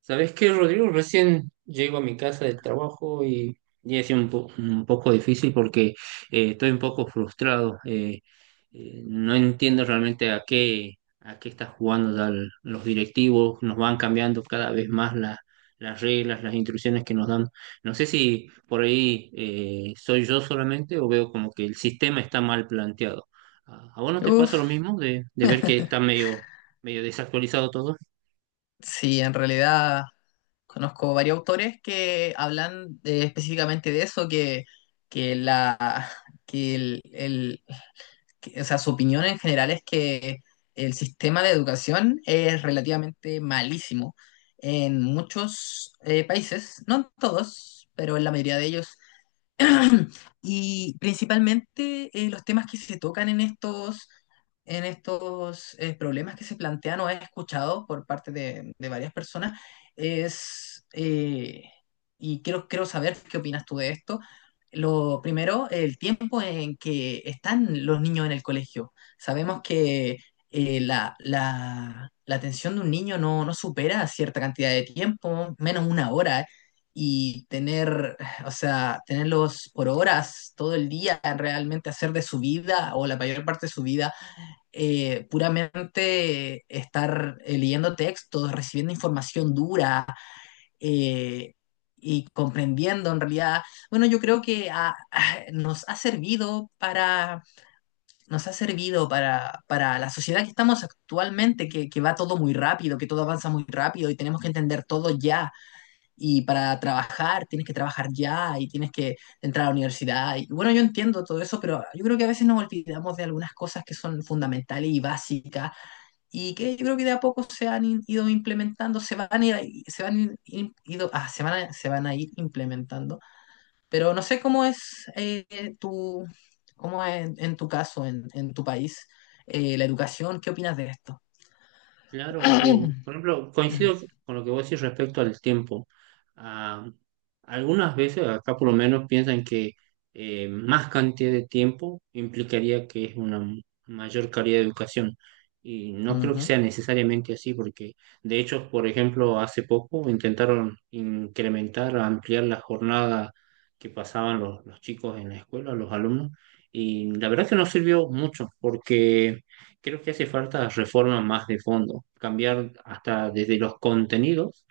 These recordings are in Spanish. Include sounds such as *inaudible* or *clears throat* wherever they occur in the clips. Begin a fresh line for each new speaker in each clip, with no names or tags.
¿Sabes qué, Rodrigo? Recién llego a mi casa del trabajo y ha sido un poco difícil porque estoy un poco frustrado. No entiendo realmente a qué están jugando ya los directivos. Nos van cambiando cada vez más las reglas, las instrucciones que nos dan. No sé si por ahí soy yo solamente o veo como que el sistema está mal planteado. ¿A vos no te
Uf,
pasa lo mismo de ver que está medio desactualizado todo?
sí, en realidad conozco varios autores que hablan específicamente de eso, que la que el- que- o sea, su opinión en general es que el sistema de educación es relativamente malísimo en muchos países, no en todos, pero en la mayoría de ellos. *clears throat* Y principalmente los temas que se tocan en estos problemas que se plantean o he escuchado por parte de varias personas es, eh, y quiero saber qué opinas tú de esto. Lo primero, el tiempo en que están los niños en el colegio. Sabemos que la atención de un niño no supera cierta cantidad de tiempo, menos una hora y tener, *sighs* o sea, tenerlos por horas, todo el día, realmente hacer de su vida o la mayor parte de su vida, puramente estar leyendo textos, recibiendo información dura eh, y comprendiendo en realidad. Bueno, yo creo que *sighs* nos ha servido para la sociedad que estamos actualmente, que va todo muy rápido, que todo avanza muy rápido y tenemos que entender todo ya y para trabajar tienes que trabajar ya y tienes que entrar a la universidad. Y bueno, yo entiendo todo eso, pero yo creo que a veces nos olvidamos de algunas cosas que son fundamentales y básicas y que yo creo que de a poco se han ido implementando, se van a ir, ahí- se van in- in- ido, ah, se van a ir implementando. Pero no sé tu, cómo es en tu caso, en tu país, la educación, ¿qué opinas de esto?
Claro,
*coughs*
por ejemplo,
*clears throat*
coincido con lo que vos decís respecto al tiempo. Ah, algunas veces, acá por lo menos, piensan que más cantidad de tiempo implicaría que es una mayor calidad de educación. Y no creo que
Ujú,
sea necesariamente así, porque de hecho, por ejemplo, hace poco intentaron incrementar, ampliar la jornada que pasaban los chicos en la escuela, los alumnos, y la verdad que no sirvió mucho, porque creo que hace falta reforma más de fondo, cambiar hasta desde los contenidos,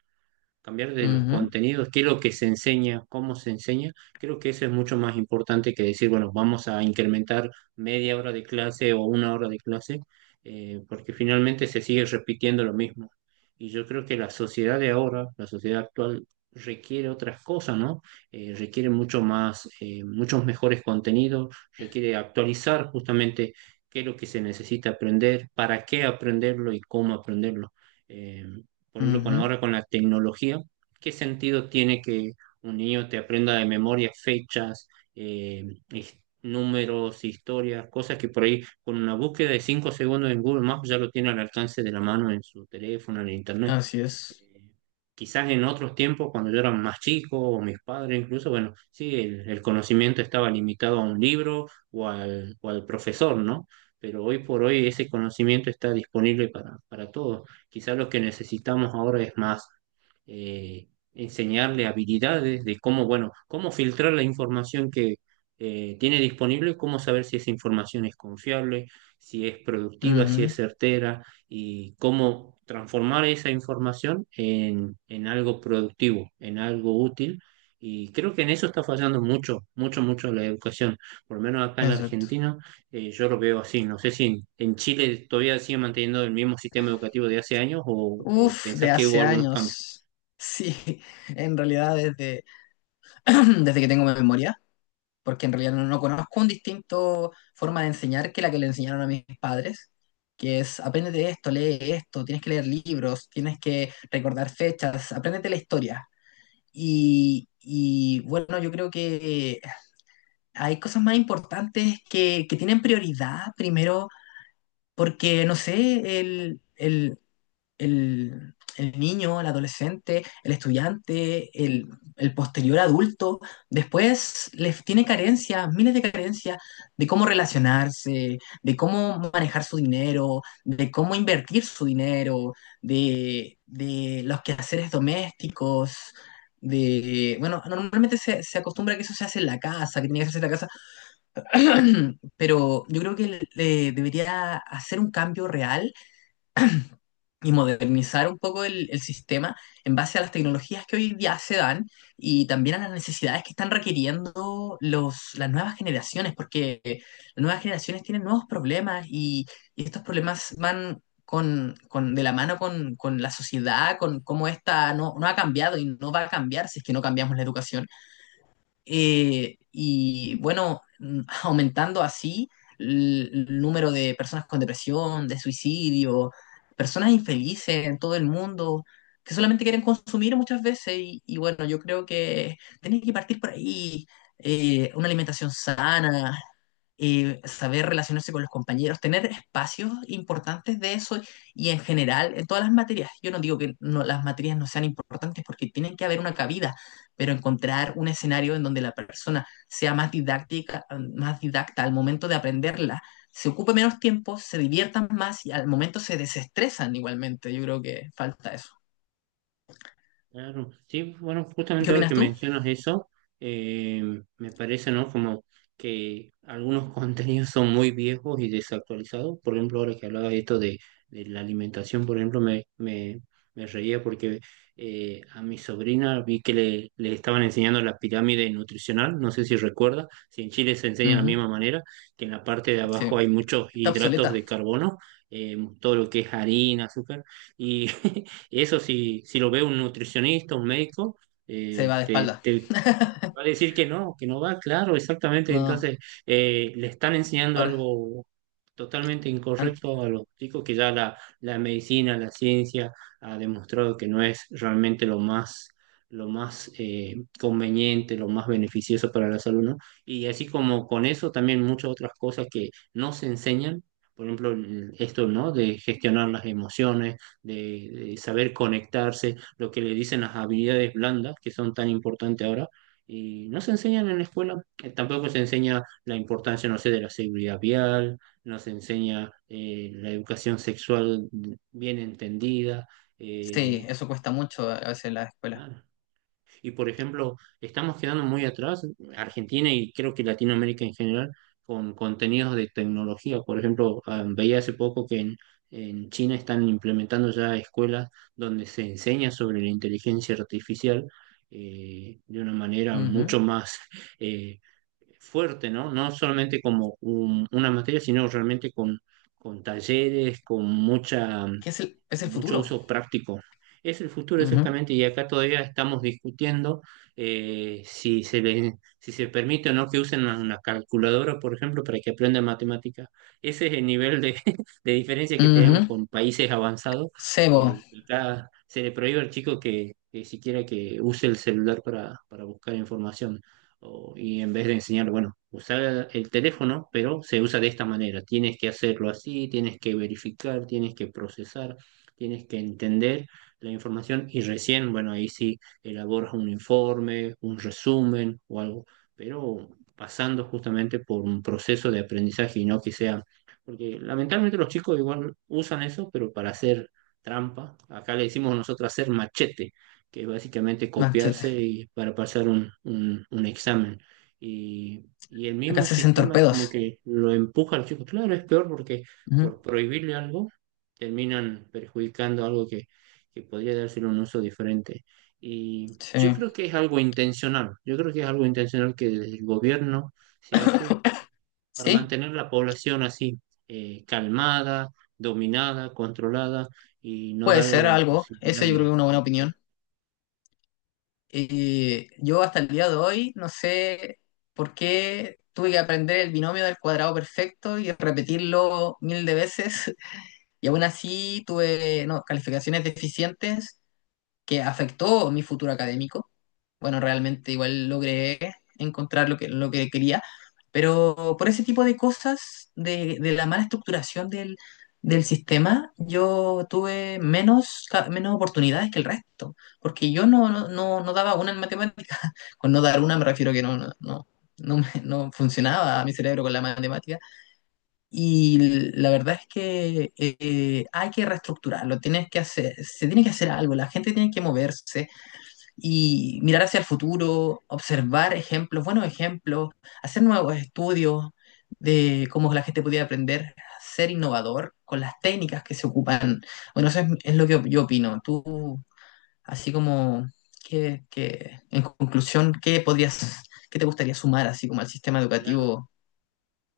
cambiar de los
ujú,
contenidos, qué es lo que se enseña, cómo se enseña. Creo que eso es mucho más importante que decir, bueno, vamos a incrementar media hora de clase o una hora de clase, porque finalmente se sigue repitiendo lo mismo. Y yo creo que la sociedad de ahora, la sociedad actual, requiere otras cosas, ¿no? Requiere mucho más, muchos mejores contenidos, requiere actualizar justamente qué es lo que se necesita aprender, para qué aprenderlo y cómo aprenderlo. Eh, por ejemplo, con
ujú,
ahora con la tecnología, ¿qué sentido tiene que un niño te aprenda de memoria fechas, eh, números, historias, cosas que por ahí con una búsqueda de 5 segundos en Google Maps ya lo tiene al alcance de la mano en su teléfono, en internet?
así es.
Eh, Quizás en otros tiempos, cuando yo era más chico, o mis padres incluso, bueno, sí, el conocimiento estaba limitado a un libro o al profesor, ¿no? Pero hoy por hoy ese conocimiento está disponible para todos. Quizás lo que necesitamos ahora es más eh, enseñarle habilidades de cómo, bueno, cómo filtrar la información que tiene disponible, cómo saber si esa información es confiable, si es productiva, si
Ujú.
es certera y cómo transformar esa información en algo productivo, en algo útil. Y creo que en eso está fallando mucho, mucho, mucho la educación. Por lo menos acá en
Exacto.
Argentina, yo lo veo así. No sé si en Chile todavía sigue manteniendo el mismo sistema educativo de hace años o
Uf, de
pensás que hubo
hace
algunos cambios.
años. *laughs* Sí, en realidad *clears throat* desde que tengo memoria, porque en realidad no conozco un distinto forma de enseñar que la que le enseñaron a mis padres, que es aprende de esto, lee esto, tienes que leer libros, tienes que recordar fechas, apréndete la historia. Bueno, yo creo que hay cosas más importantes que tienen prioridad primero, porque no sé, el niño, el adolescente, el estudiante, el posterior adulto, después les tiene carencias, miles de carencias de cómo relacionarse, de cómo manejar su dinero, de cómo invertir su dinero, de los quehaceres domésticos. De, bueno, normalmente se acostumbra que eso se hace en la casa, que tiene que hacerse en la casa, *clears throat* pero yo creo que le debería hacer un cambio real y modernizar un poco el sistema en base a las tecnologías que hoy día se dan y también a las necesidades que están requiriendo las nuevas generaciones, porque las nuevas generaciones tienen nuevos problemas y estos problemas de la mano con la sociedad, con cómo esta no ha cambiado y no va a cambiar si es que no cambiamos la educación. Y bueno, *laughs* aumentando así el número de personas con depresión, de suicidio, personas infelices en todo el mundo que solamente quieren consumir muchas veces. Y bueno, yo creo que tenés que partir por ahí. Una alimentación sana, saber relacionarse con los compañeros, tener espacios importantes de eso y en general en todas las materias. Yo no digo que no, las materias no sean importantes porque tienen que haber una cabida, pero encontrar un escenario en donde la persona sea más didáctica, más didacta al momento de aprenderla, se ocupe menos tiempo, se diviertan más y al momento se desestresan igualmente. Yo creo que falta eso.
Claro, sí, bueno,
¿Qué
justamente ahora que
opinas tú?
mencionas eso, me parece, ¿no? Como que algunos *laughs* contenidos son muy viejos y desactualizados. Por ejemplo, ahora que hablaba de esto, de la alimentación, por ejemplo, me reía porque a mi sobrina vi que le estaban enseñando la pirámide nutricional, no sé si recuerda, si en Chile se enseña de la
Ujú,
misma manera, que en la parte de
sí,
abajo hay muchos
está
hidratos
obsoleta,
de carbono, todo lo que es harina, azúcar, y *laughs* eso si lo ve un nutricionista, un médico,
se
eh,
va de
te,
espalda.
te, te va a decir que no va, claro, exactamente.
No,
Entonces, le están enseñando
ahora,
algo totalmente
an-
incorrecto a los chicos que ya la medicina, la ciencia ha demostrado que no es realmente lo más conveniente, lo más beneficioso para la salud, ¿no? Y así como con eso, también muchas otras cosas que no se enseñan. Por ejemplo, esto, ¿no? De gestionar las emociones, de saber conectarse, lo que le dicen las habilidades blandas, que son tan importantes ahora y no se enseñan en la escuela. Tampoco se enseña la importancia, no sé, de la seguridad vial, no se enseña la educación sexual bien entendida.
sí,
eh,
eso cuesta mucho a veces en la escuela.
Nada. Y por ejemplo, estamos quedando muy atrás, Argentina y creo que Latinoamérica en general, con contenidos de tecnología. Por ejemplo, ah, veía hace poco que en China están implementando ya escuelas donde se enseña sobre la inteligencia artificial de una manera
Ujú.
mucho más... *laughs* eh, fuerte, ¿no? No solamente como una materia, sino realmente con talleres, con mucha,
¿Qué es
con
el
mucho
futuro?
uso práctico. Es el futuro,
Ujú.
exactamente, y acá todavía estamos discutiendo eh, si se le- si se permite o no que usen una calculadora, por ejemplo, para que aprendan matemáticas. Ese es el nivel de, *laughs* de diferencia que tenemos
Ujú.
con países avanzados.
Sebo,
Acá se le prohíbe al chico que siquiera que use el celular para buscar información. Y en vez de enseñar, bueno, usar el teléfono, pero se usa de esta manera. Tienes que hacerlo así, tienes que verificar, tienes que procesar, tienes que entender la información y recién, bueno, ahí sí elaboras un informe, un resumen o algo, pero pasando justamente por un proceso de aprendizaje y no que sea, porque lamentablemente los chicos igual usan eso, pero para hacer trampa, acá le decimos nosotros hacer machete, que es básicamente
machete.
copiarse y para pasar un examen. Y el
Acá
mismo
se hacen
sistema es
torpedos.
como que lo empuja al chico. Claro, es peor porque
Ujú.
por prohibirle algo terminan perjudicando algo que podría dárselo un uso diferente. Y yo
Sí.
creo que es algo intencional, yo creo que es algo intencional que desde el gobierno se hace
*laughs*
para
Sí,
mantener la población así, calmada, dominada, controlada y no
puede
darle
ser
la
algo.
posibilidad
Eso yo creo que es una buena
de...
opinión. Y yo hasta el día de hoy no sé por qué tuve que aprender el binomio del cuadrado perfecto y repetirlo mil de veces. *laughs* Y aún así tuve no, calificaciones deficientes que afectó mi futuro académico. Bueno, realmente igual logré encontrar lo que quería, pero por ese tipo de cosas, de la mala estructuración del sistema, yo tuve menos, menos oportunidades que el resto, porque yo no daba una en matemática. *laughs* Con no dar una me refiero que no funcionaba mi cerebro con la matemática. Y la verdad es que hay que reestructurarlo, tienes que hacer, se tiene que hacer algo, la gente tiene que moverse y mirar hacia el futuro, observar ejemplos, buenos ejemplos, hacer nuevos estudios de cómo la gente podía aprender a ser innovador con las técnicas que se ocupan. Bueno, es lo que yo opino. Tú, así como, en conclusión, ¿qué podrías, qué te gustaría sumar así como al sistema educativo?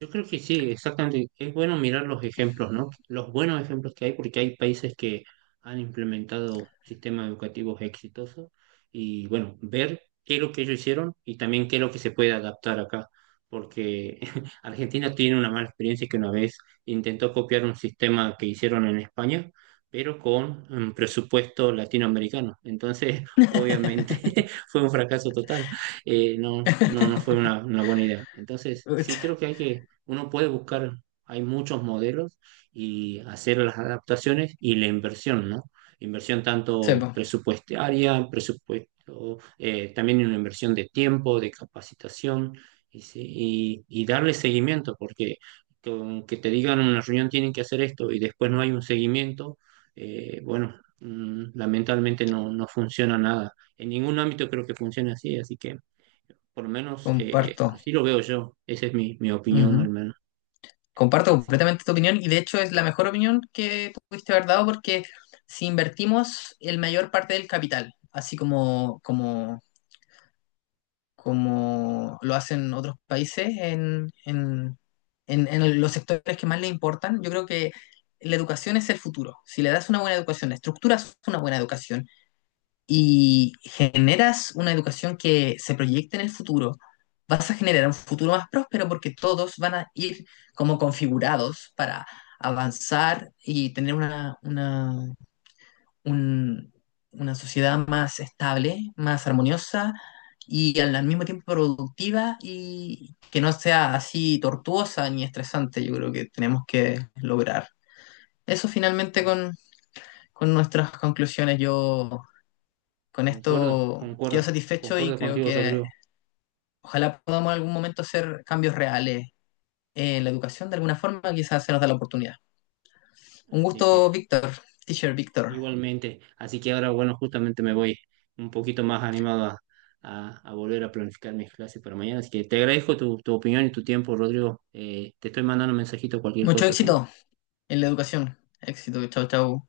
Yo creo que sí, exactamente. Es bueno mirar los ejemplos, ¿no? Los buenos ejemplos que hay, porque hay países que han implementado sistemas educativos exitosos y, bueno, ver qué es lo que ellos hicieron y también qué es lo que se puede adaptar acá, porque *laughs* Argentina tiene una mala experiencia que una vez intentó copiar un sistema que hicieron en España, pero con un presupuesto latinoamericano. Entonces, *laughs* obviamente,
*laughs*
*laughs* fue un fracaso total. No fue una buena idea. Entonces, sí
Uch,
creo que hay que, uno puede buscar, hay muchos modelos y hacer las adaptaciones y la inversión, ¿no? Inversión
sí,
tanto
po.
presupuestaria, presupuesto, también una inversión de tiempo, de capacitación y darle seguimiento, porque con que te digan en una reunión tienen que hacer esto y después no hay un seguimiento, bueno, lamentablemente no funciona nada. En ningún ámbito creo que funcione así, así que por lo menos
Comparto.
así lo veo yo. Esa es mi opinión al
Ujú.
menos.
Comparto
Así que
completamente tu opinión y de hecho es la mejor opinión que pudiste haber dado porque si invertimos el mayor parte del capital, como lo hacen otros países en los sectores que más le importan, yo creo que la educación es el futuro. Si le das una buena educación, estructuras una buena educación. Y generas una educación que se proyecte en el futuro, vas a generar un futuro más próspero porque todos van a ir como configurados para avanzar y tener un- una sociedad más estable, más armoniosa y al, al mismo tiempo productiva y que no sea así tortuosa ni estresante. Yo creo que tenemos que lograr eso finalmente
sí,
con nuestras conclusiones. Yo con
concuerdo,
esto quedo
concuerdo,
satisfecho y
concuerdo
creo
contigo,
que
Rodrigo.
ojalá podamos en algún momento hacer cambios reales en la educación de alguna forma, quizás se nos da la oportunidad. Un
Así
gusto,
que
Víctor, teacher Víctor.
igualmente, así que ahora, bueno, justamente me voy un poquito más animado a, a volver a planificar mis clases para mañana. Así que te agradezco tu opinión y tu tiempo, Rodrigo. Te estoy mandando un mensajito, cualquier
Mucho
cosa, ¿sí?
éxito en la educación. Éxito, chao, chao.